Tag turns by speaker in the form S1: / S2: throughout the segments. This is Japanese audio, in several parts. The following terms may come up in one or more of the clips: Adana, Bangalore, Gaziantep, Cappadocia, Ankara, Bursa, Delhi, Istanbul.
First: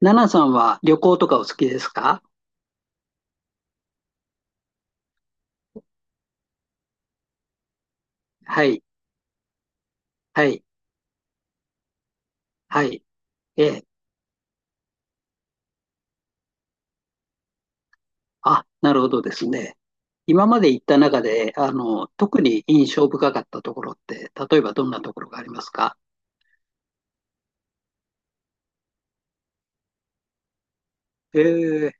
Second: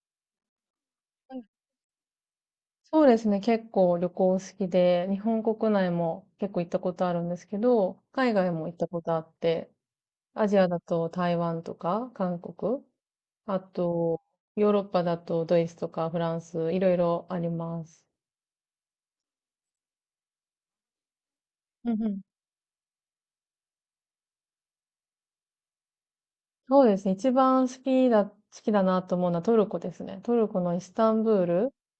S1: ナナさんは旅行と
S2: う
S1: か
S2: ん、
S1: お好きですか？
S2: そうですね。結構旅行好きで、日本国内も結構行ったことあるんですけど、海外
S1: は
S2: も行っ
S1: い、
S2: たことあって、
S1: は
S2: アジ
S1: い、
S2: アだと台湾とか韓国、
S1: はい。
S2: あ
S1: ええ。
S2: とヨーロッパだとドイツとかフランス、いろいろあります。
S1: あ、なるほどですね。今まで行った中で、
S2: うんうん。
S1: 特に印象深かったところって、例えばどんなところがありますか？
S2: そうですね。一番好きだなと思うのはトルコですね。トルコのイスタンブール
S1: ええ、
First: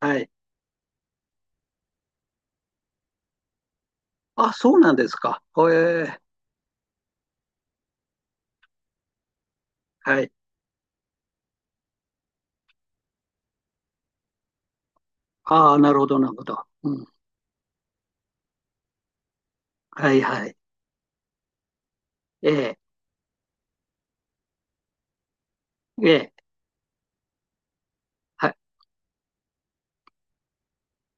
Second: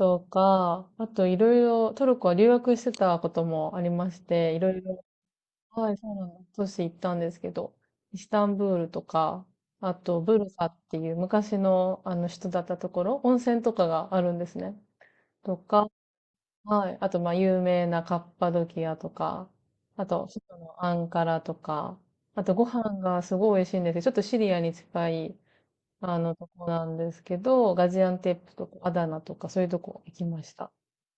S1: はい。
S2: か、あといろいろ、トルコは留学してたこともありまし
S1: あ、
S2: て、いろ
S1: そ
S2: い
S1: うなん
S2: ろ
S1: ですか。
S2: はい、
S1: え
S2: そう
S1: え、
S2: なんです都市行ったんですけど、イスタンブールとか、あ
S1: は
S2: と
S1: い。
S2: ブルサっていう昔のあの人だったところ、温泉とかがあるんですね。と
S1: ああ、
S2: か、
S1: なるほど、なるほど。
S2: は
S1: う
S2: い。
S1: ん。
S2: あと、まあ、有名なカッパドキアとか、あ
S1: はい、
S2: と、首
S1: はい。
S2: 都のアンカラとか、あ
S1: え
S2: と、ご
S1: え、
S2: 飯がすごい美味しいんですよ。ちょっとシリアに近い、
S1: ええ、
S2: とこなんですけど、ガジアンテッ
S1: は
S2: プ
S1: い。
S2: とか、アダナとか、そういうとこ行きました。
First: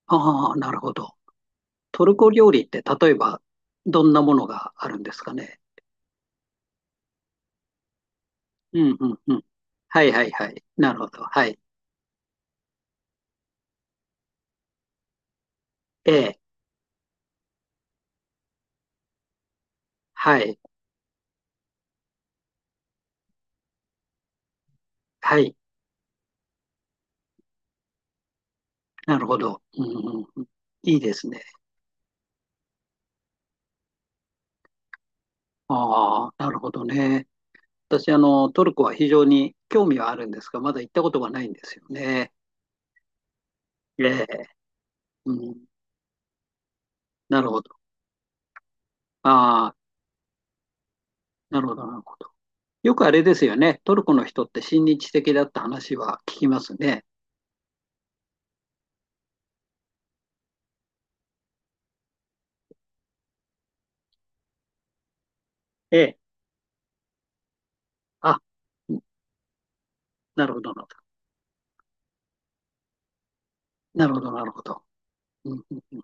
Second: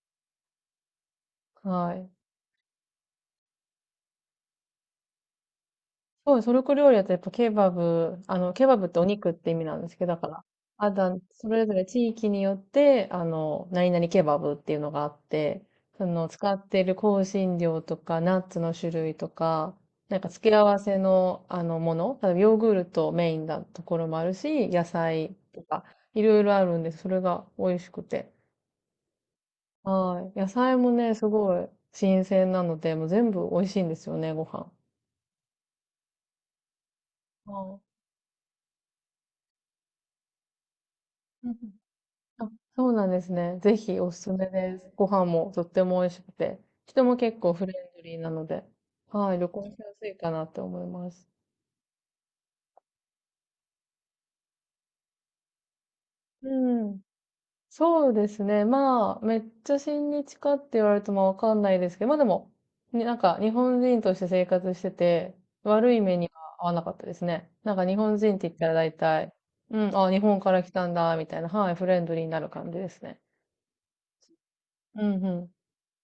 S1: ああ、なるほど。
S2: は
S1: ト
S2: い。
S1: ルコ料理って、例えば、どんなものがあるんですかね。
S2: そう、トルコ料理だとやっぱケバブ、ケバ
S1: う
S2: ブっ
S1: ん、
S2: てお
S1: うん、
S2: 肉っ
S1: うん。
S2: て意味なんです
S1: は
S2: け
S1: い、
S2: ど、だ
S1: は
S2: か
S1: い、
S2: ら、
S1: はい。
S2: あ
S1: なるほ
S2: だ、
S1: ど。は
S2: そ
S1: い。
S2: れぞれ地域によって、何々ケバブっていうのがあって、そ
S1: え
S2: の、
S1: え、
S2: 使っている香辛料とか、ナッツの種類とか、なんか
S1: は
S2: 付け
S1: い、
S2: 合わせの、もの、例えばヨーグルトメインなところもあるし、野菜
S1: はい、
S2: とか、いろいろあるんです、それが美味しくて。
S1: なるほど。うんうん
S2: はい。
S1: う
S2: 野
S1: ん、
S2: 菜も
S1: いい
S2: ね、
S1: で
S2: す
S1: すね。
S2: ごい新鮮なので、もう全部美味しいんですよね、ご飯。
S1: ああ、なるほどね。
S2: は
S1: 私、トルコは非常に興味はあるんですが、まだ行ったことがな
S2: い。
S1: いんですよね。
S2: あ、そうなんですね。ぜひ
S1: え
S2: おす
S1: え、
S2: すめです。ご飯
S1: う
S2: もと
S1: ん、
S2: っても美味しくて、人も結
S1: なる
S2: 構
S1: ほ
S2: フ
S1: ど。
S2: レンドリーなので、はい、旅行
S1: ああ、
S2: しやすいかなって思います。
S1: なるほど、なるほど。よくあれですよね。トルコの人って親日的だった話は聞きます
S2: うん。
S1: ね。
S2: そうですね。まあ、めっちゃ親日かって言われるとまあわかんないですけど、まあでも、になんか日本人として生活してて、悪
S1: え
S2: い目
S1: え、
S2: には合わなかったですね。なんか日本人っ
S1: あ、
S2: て言ったら大体、うん、あ、日本
S1: な
S2: か
S1: るほ
S2: ら来
S1: ど、
S2: たんだ、みたいな、はい、フレンドリーになる感じですね。
S1: なるほど、なるほど。
S2: うんうん。
S1: なるほど。うんうんうん、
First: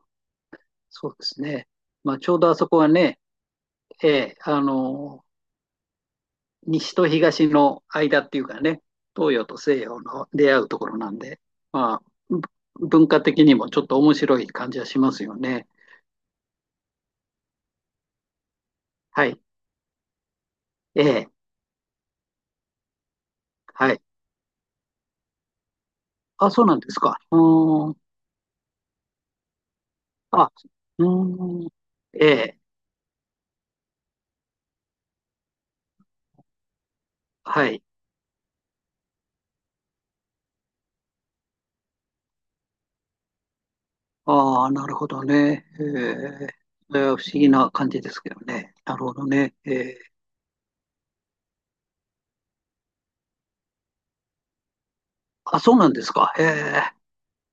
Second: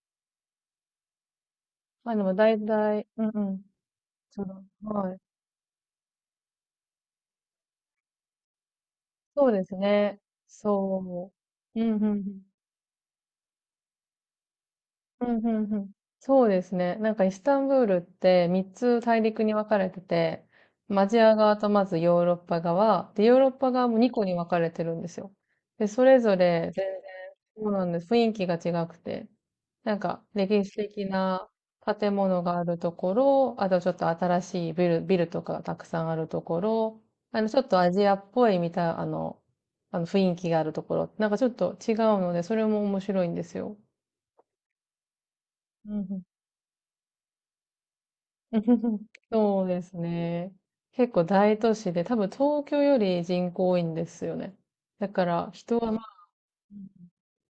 S1: そうですね。
S2: ま
S1: ま
S2: あ
S1: あ、
S2: で
S1: ち
S2: も
S1: ょうどあ
S2: 大
S1: そこは
S2: 体、
S1: ね、
S2: うんうん。
S1: ええ、
S2: その、はい。
S1: 西と東の間っていうかね、東洋
S2: そう
S1: と
S2: です
S1: 西洋
S2: ね。
S1: の出会うところなん
S2: そ
S1: で、
S2: う。うん、う
S1: まあ、
S2: んうん。
S1: 文化的にもちょっと面白い感じはします
S2: う
S1: よ
S2: ん、
S1: ね。
S2: うんうん。そうですね。なんかイスタンブールって3つ大
S1: はい。
S2: 陸に分かれてて、ま
S1: え
S2: あアジ
S1: え。
S2: ア側とまずヨーロッパ側、で、ヨーロッパ側
S1: は
S2: も
S1: い。
S2: 2個に分かれてるんですよ。で、それぞ
S1: あ、そう
S2: れ
S1: なん
S2: 全
S1: です
S2: 然、
S1: か。う
S2: そうな
S1: ー
S2: ん
S1: ん。
S2: です。雰囲気が違くて。なんか
S1: あ、
S2: 歴史
S1: う
S2: 的な
S1: ーん。
S2: 建
S1: え
S2: 物
S1: え。
S2: があるところ、あとちょっと新しいビルとかがたくさんあるところ、ちょ
S1: は
S2: っと
S1: い。
S2: アジアっぽいみたいな、あの雰囲気があるところ、なんかちょっと違うので、それも面白いんですよ。
S1: ああ、なるほどね。え
S2: うんうん。
S1: え。それは不思議な感じですけどね。なる ほどね。
S2: そう
S1: え
S2: です
S1: え。
S2: ね。結構大都市で、多分東京より人口多いんですよね。だから
S1: あ、そ
S2: 人
S1: うな
S2: は
S1: ん
S2: ま
S1: です
S2: あ
S1: か。ええ。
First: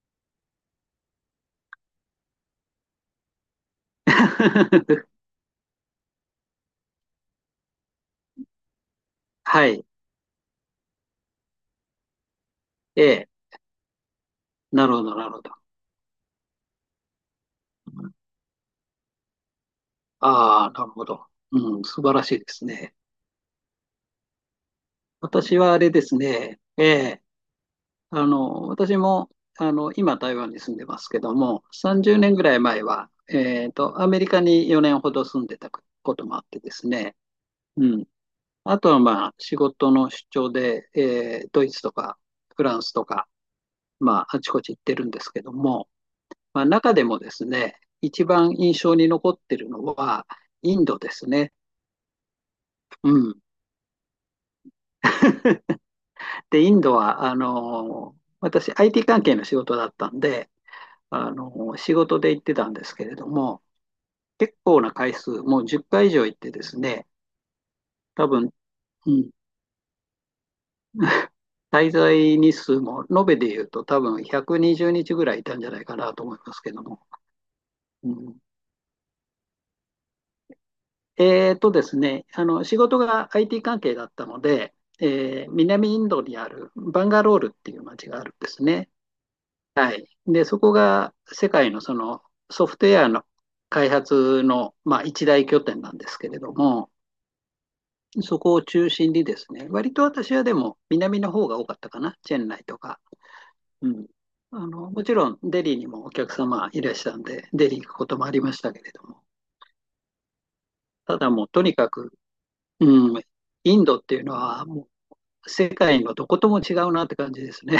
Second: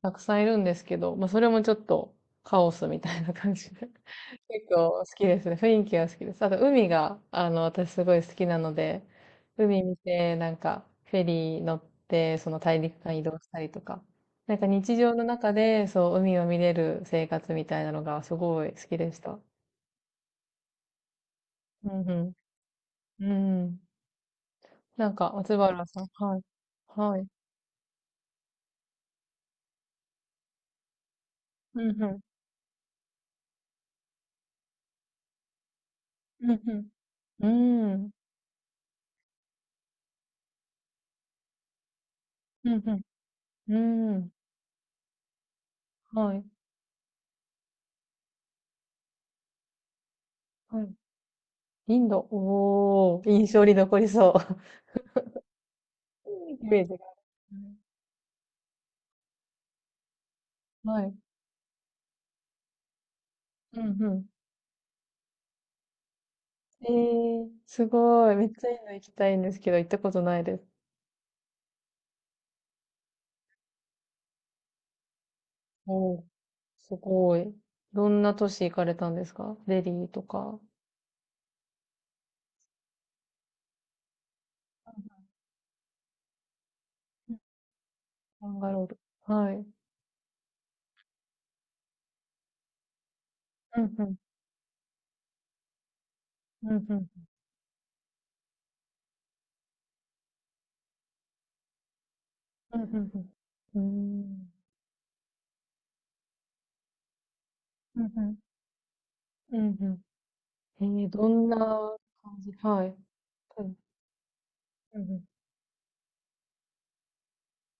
S2: たくさんいるんですけど、まあそれもちょっとカオスみたいな感じで。結構好 きですね。雰囲気が好きです。あと海が、私すごい好きなので、
S1: は
S2: 海
S1: い。
S2: 見て、なんかフェリー乗って、その大陸
S1: え
S2: 間移
S1: え。
S2: 動したりとか、なんか
S1: な
S2: 日
S1: るほ
S2: 常
S1: ど、
S2: の
S1: なるほ
S2: 中
S1: ど。
S2: でそう海を見れる生活みたいなのがすごい好きでした。
S1: ああ、なるほど。うん、
S2: う
S1: 素
S2: んう
S1: 晴ら
S2: ん。
S1: しいですね。
S2: うん。なんか、松
S1: 私はあ
S2: 原
S1: れ
S2: さ
S1: で
S2: ん。
S1: す
S2: はい。
S1: ね、え
S2: は
S1: え、
S2: い。
S1: 私も、今台湾に住んでますけども、
S2: うんう
S1: 30
S2: ん。
S1: 年ぐらい前は、アメリカに4年ほど住んでたこともあっ
S2: う
S1: てです
S2: ん
S1: ね、
S2: う
S1: う
S2: ん。う
S1: ん。
S2: ん。
S1: あとはまあ、仕事の出張で、ドイツとかフ
S2: う
S1: ランス
S2: ん
S1: とか、
S2: うん。う
S1: ま
S2: ん。
S1: あ、あちこち行ってるんですけども、
S2: はい。
S1: まあ、中でもですね、一番印象に残ってるのは、イ
S2: は
S1: ン
S2: い。
S1: ドですね。
S2: インド。
S1: う
S2: おー。
S1: ん。
S2: 印象に残りそう。
S1: で、
S2: イ
S1: イ
S2: メ
S1: ン
S2: ー
S1: ド
S2: ジがあ
S1: は、
S2: る。
S1: 私、IT 関係の仕事だったんで、
S2: はい。
S1: 仕事で行ってたんですけれども、
S2: うんうん。
S1: 結構な回数、もう10回以上行ってです
S2: え
S1: ね、
S2: ー、す
S1: 多
S2: ごい。めっ
S1: 分、
S2: ちゃインド行き
S1: う
S2: た
S1: ん、
S2: いんですけど、行ったことないです。
S1: 滞在日数も、延べで言うと多分120日ぐらいいたんじゃないかな
S2: おー。
S1: と思いますけど
S2: す
S1: も。
S2: ごい。ど
S1: う
S2: んな
S1: ん、
S2: 都市行かれたんですかデリーとか。
S1: えーとですね、仕事が IT 関係だったので、南インドにあるバンガ
S2: う
S1: ロ
S2: ん
S1: ールっていう街があるん
S2: バ
S1: で
S2: ン
S1: す
S2: ガロー
S1: ね。
S2: ル。はい。うん
S1: はい。で、そこが世界のそのソフトウェアの
S2: う
S1: 開
S2: ん。
S1: 発の、まあ、一大拠点なんですけれど
S2: うん
S1: も、
S2: うん。
S1: そこを中心にですね、割と私はでも南の方が多かったかな、チェンナイ
S2: う
S1: と
S2: んう
S1: か。
S2: んうん。うー
S1: うん。
S2: ん。
S1: もちろんデリーにもお客様いらっしゃるんで、デリー行く
S2: うん
S1: こともあ
S2: うん。
S1: りましたけれども、
S2: うんうんえー、
S1: た
S2: ど
S1: だもう
S2: んな
S1: とにかく、
S2: 感じはい。
S1: うん、
S2: うん。
S1: インドっていうのはも
S2: うんうん。
S1: う世界のどことも違うなって感じですね。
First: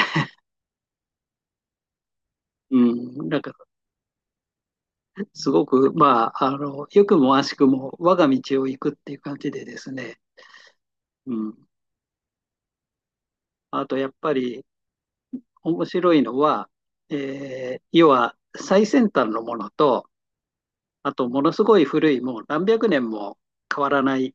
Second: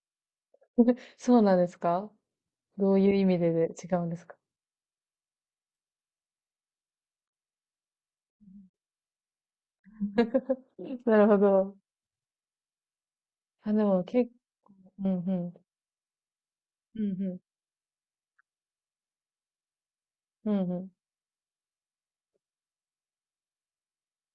S2: そうなんですか。
S1: う
S2: どういう意
S1: ん、
S2: 味
S1: なん
S2: で、
S1: か
S2: で違うんですか。
S1: すごく、まあ、良くも悪しくも我が道を行くっていう感じでですね、
S2: なる
S1: う
S2: ほ
S1: ん。
S2: ど。あ、で
S1: あと、
S2: も
S1: やっ
S2: 結
S1: ぱり
S2: 構、うんうん。
S1: 面白いのは、
S2: うんうん。
S1: 要は最先端のものと、
S2: うんうん。
S1: あと、ものすごい古い、もう何百年も変わらない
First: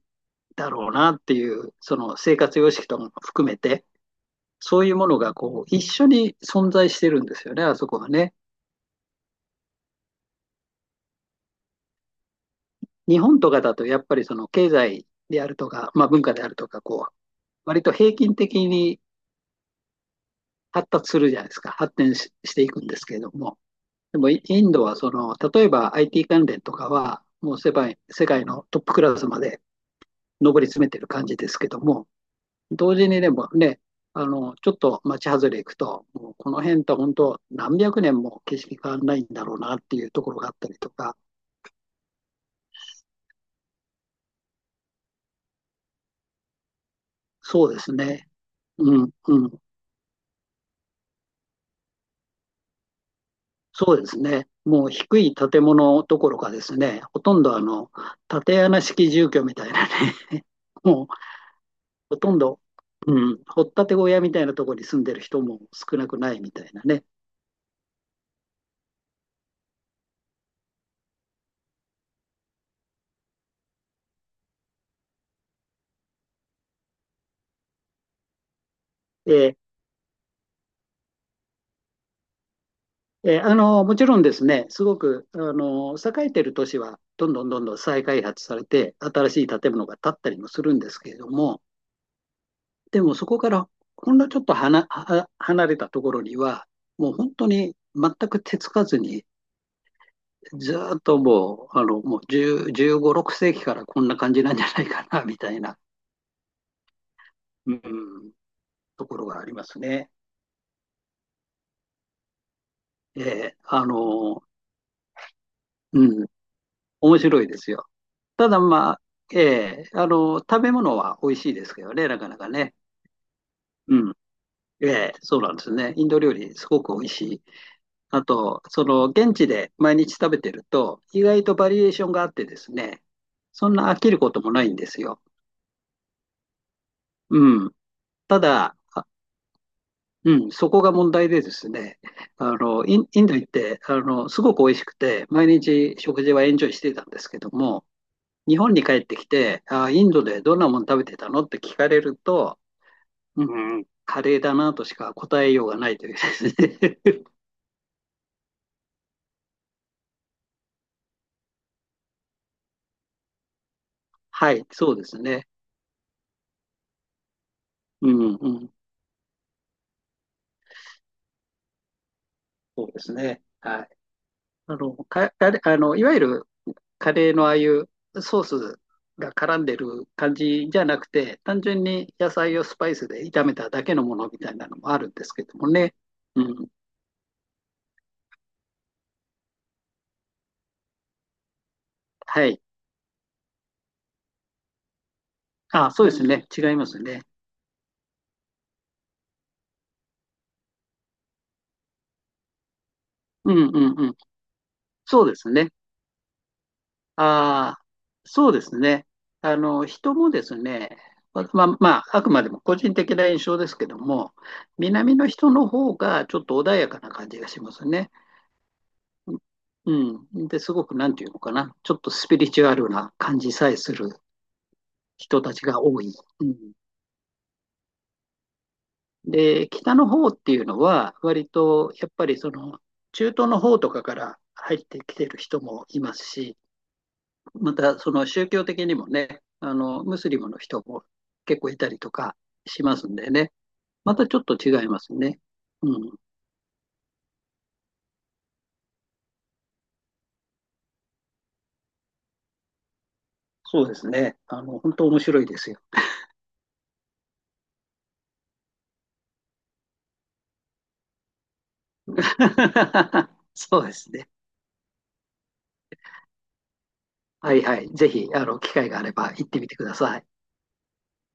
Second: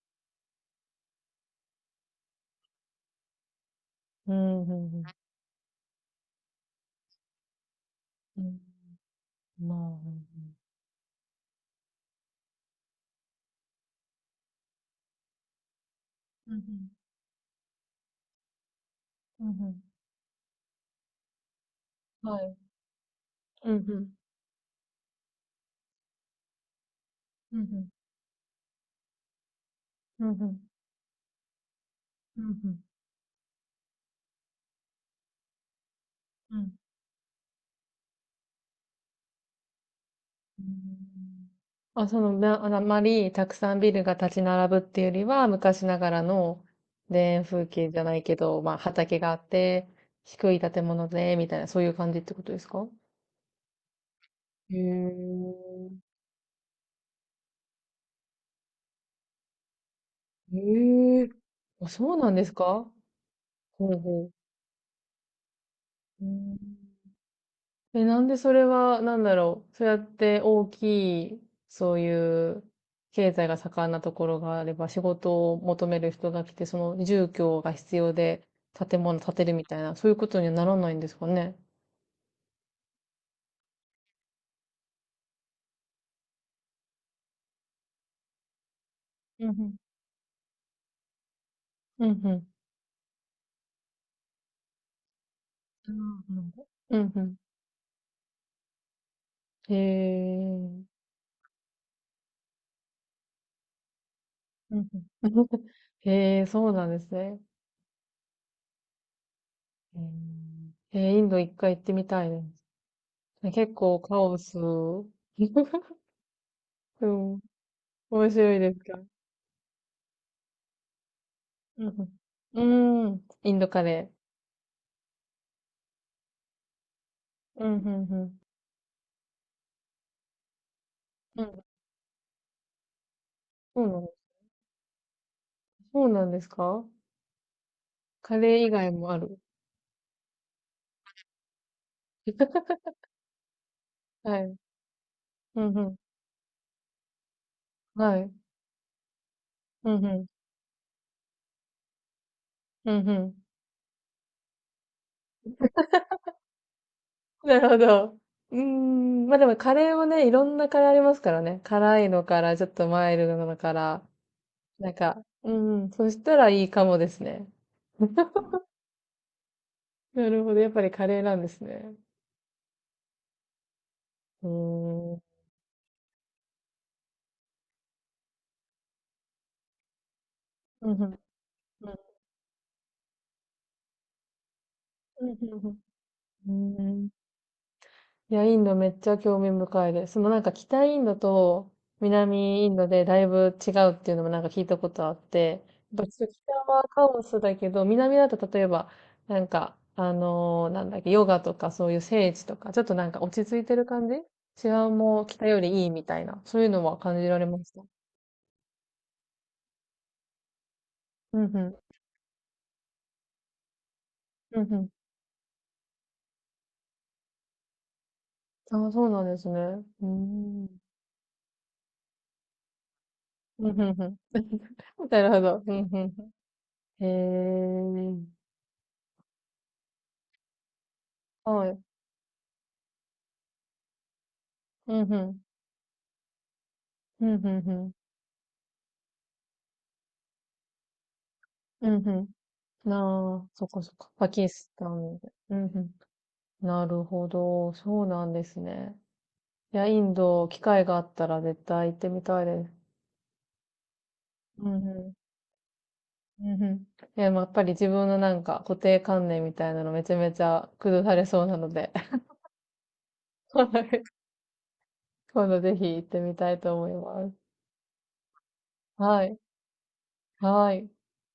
S1: だろうなっていう、その生活様式とかも含めて、
S2: うん
S1: そういう
S2: うん
S1: ものがこう、一緒に存在してるんですよね、あそこはね。
S2: うん。うん。まあ、うん
S1: 日本とかだと、やっぱりその経済であるとか、まあ文化であ
S2: う
S1: る
S2: ん。
S1: とか、こう、割と平均的に
S2: うんうん。うんう
S1: 発達するじゃないですか。発展
S2: ん。
S1: し
S2: は
S1: し
S2: い。
S1: ていくんですけれども。
S2: うんうん。
S1: でもインドはその、例えば IT 関連とかは、も
S2: う
S1: う
S2: んう
S1: 世
S2: ん。
S1: 界世界のトップクラスまで
S2: うんう
S1: 上
S2: ん。
S1: り詰めてる感じですけども、
S2: うんうん。う
S1: 同時にでもね、ちょっと町外れ行くと、もうこ
S2: んう
S1: の
S2: ん。
S1: 辺と本当何百年も景色変わらないんだろうなっていうところがあっ
S2: う
S1: たりとか、
S2: んあ、その、な、あまりたくさんビルが立ち並ぶっていうよりは、昔ながらの田園風
S1: そうで
S2: 景
S1: す
S2: じゃない
S1: ね。
S2: けど、まあ
S1: うん、
S2: 畑があっ
S1: うん。
S2: て、低い建物で、みたいな、そういう感じってことですか。
S1: そうですね。
S2: へ
S1: もう低い建
S2: え。
S1: 物どころかですね、ほとんど縦穴式住居みたいなね、もう
S2: へえ。あ、そ
S1: ほ
S2: うな
S1: と
S2: ん
S1: ん
S2: です
S1: ど、
S2: か。
S1: うん、掘った
S2: ほ
S1: て
S2: う
S1: 小屋
S2: ほ
S1: みたいなところに住んでる人も少なく
S2: う。う
S1: ないみ
S2: ん
S1: たいなね。
S2: え、なんでそれは、なんだろう。そうやって大きい、そういう経済が盛んなところがあれば、仕事を求める人が来て、その住居が必要で建物
S1: え
S2: 建てる
S1: ー
S2: みたいな、そういうことにはならないんですかね。
S1: えーもちろんですね、すごくあの栄えてる都市はどんどんどんどん再開発されて、新し
S2: う
S1: い
S2: んう
S1: 建
S2: ん。
S1: 物が建ったりもするんですけれども、
S2: うんうん。
S1: でもそこからほんのちょっとはなは離れた
S2: あ
S1: ところ
S2: ー
S1: に
S2: なるほ
S1: は、
S2: ど。う
S1: も
S2: ん
S1: う
S2: う
S1: 本
S2: ん。
S1: 当に全く手つかずに、
S2: へえ。
S1: ずーっともう、もう10、15、6世紀からこんな感じなんじゃ
S2: う
S1: ない
S2: ん
S1: かな、
S2: うん。
S1: みたい な、
S2: え。へえ、そうなんですね。
S1: うん、ところがあります
S2: う
S1: ね。
S2: んえー、インド一回行ってみたいです。
S1: ええ
S2: 結
S1: あ
S2: 構カオ
S1: の、
S2: ス。う
S1: うん、面
S2: ん。
S1: 白いですよ。
S2: 面
S1: た
S2: 白い
S1: だ
S2: です
S1: まあ、
S2: か。
S1: え食べ物は美味しいですけ
S2: う
S1: どね、
S2: ん
S1: なかなか
S2: う
S1: ね。
S2: ん。うーん。インドカレ
S1: うん。えそうなんですね。インド料理すごく美味しい。
S2: ー。うん、うん、
S1: あ
S2: うん。
S1: と、その、現地で毎日食べてると、意外とバリエーションがあってですね、そん
S2: うん。そう
S1: な
S2: な
S1: 飽
S2: ん
S1: き
S2: です。
S1: ることもないんですよ。
S2: そうなんですか。
S1: うん。
S2: カ
S1: た
S2: レー以
S1: だ、
S2: 外
S1: あ
S2: もある。
S1: うん、そこが問題でですね、インド行って、
S2: は
S1: すご
S2: い。
S1: く美味しくて、毎
S2: うん、うん。
S1: 日食事はエンジョイしてたんですけども、
S2: はい。
S1: 日本に帰ってきて、あ
S2: う
S1: ー、
S2: ん、
S1: イ
S2: う
S1: ンド
S2: ん。
S1: でどんなもの食べてたのって聞かれると、
S2: うん、うん。
S1: うん、カレーだなとしか答えようがないというですね。
S2: なるほど。うーん。まあでもカレーもね、いろんなカレーありますからね。辛いのから、ちょっとマイルドなのから。
S1: はい、
S2: な
S1: そ
S2: ん
S1: うです
S2: か、
S1: ね。
S2: うん。そしたらいいかもですね。
S1: うん、うん、
S2: なるほど。やっぱりカレーなんですね。
S1: そうですね。はい。
S2: うーん。うん、
S1: カレー、いわゆるカレーのああいうソースが絡んでる感じじゃ
S2: う
S1: な
S2: ん、う
S1: く
S2: ん。
S1: て、単純に野菜をスパイスで炒めただけのものみたいなのもあるんで
S2: う
S1: す
S2: ん、
S1: け
S2: う
S1: ども
S2: ん、
S1: ね。う
S2: う
S1: ん、
S2: ん。うーん。いや、インドめっちゃ興味深いです。そのなんか北インドと
S1: はい。
S2: 南インドでだいぶ違うっていうのもなんか聞いたことあって、
S1: あ、
S2: や
S1: そ
S2: っぱ
S1: うです
S2: ちょっと
S1: ね。
S2: 北
S1: 違い
S2: は
S1: ます
S2: カオ
S1: ね。
S2: スだけど、南だと例えば、なんか、あのーなんだっけ、ヨガとかそういう聖地とか、ちょっとなんか落ち
S1: う
S2: 着い
S1: ん、う
S2: てる
S1: ん、う
S2: 感じ
S1: ん。
S2: 治安
S1: そ
S2: も
S1: うで
S2: 北
S1: す
S2: よ
S1: ね。
S2: りいいみたいな、そういうのは感じられまし
S1: あ
S2: た。
S1: あ、そうですね。あの、人もですね、
S2: うんうん。
S1: まああくまでも個人的な印象ですけども、
S2: うんうん。
S1: 南の人の方がちょっと穏やかな感じがしますね。
S2: ああ、そうなんですね。うー
S1: うん。で、
S2: ん。
S1: すごく、なんていうのかな、ちょっとスピリチュアルな感じさ
S2: う
S1: え
S2: んうん
S1: す
S2: う
S1: る
S2: ん。なるほ
S1: 人たち
S2: ど。う
S1: が
S2: んう
S1: 多い。
S2: ん
S1: うん。
S2: うん。へえ。
S1: で、北の方っていうのは、割
S2: はい。
S1: と、やっぱりその、中東の方とかから入っ
S2: う
S1: て
S2: ん
S1: き
S2: う
S1: てる
S2: ん。
S1: 人もいますし、
S2: うん、うん、う
S1: ま
S2: ん。
S1: たその宗教的にもね、ムスリムの人も結構い
S2: う
S1: た
S2: ん、う
S1: りと
S2: ん。
S1: かしますんで
S2: なあ、
S1: ね、
S2: そっかそっか。
S1: また
S2: パ
S1: ちょっ
S2: キ
S1: と
S2: ス
S1: 違
S2: タ
S1: います
S2: ンで。
S1: ね。
S2: うん、う
S1: うん、
S2: ん。なるほど。そうなんですね。いや、インド、機会があったら絶対行ってみたいです。
S1: そうですね。
S2: うん、
S1: 本当
S2: うん。
S1: 面白いですよ。
S2: うん、うん。いや、まあやっぱり自分のなんか固定観念みたいなのめちゃめちゃ崩されそうなので、
S1: そうで すね。
S2: 今度ぜひ行ってみたいと思います。
S1: はいはい。ぜひ、機会があれ
S2: は
S1: ば
S2: い。
S1: 行ってみてください。
S2: はい。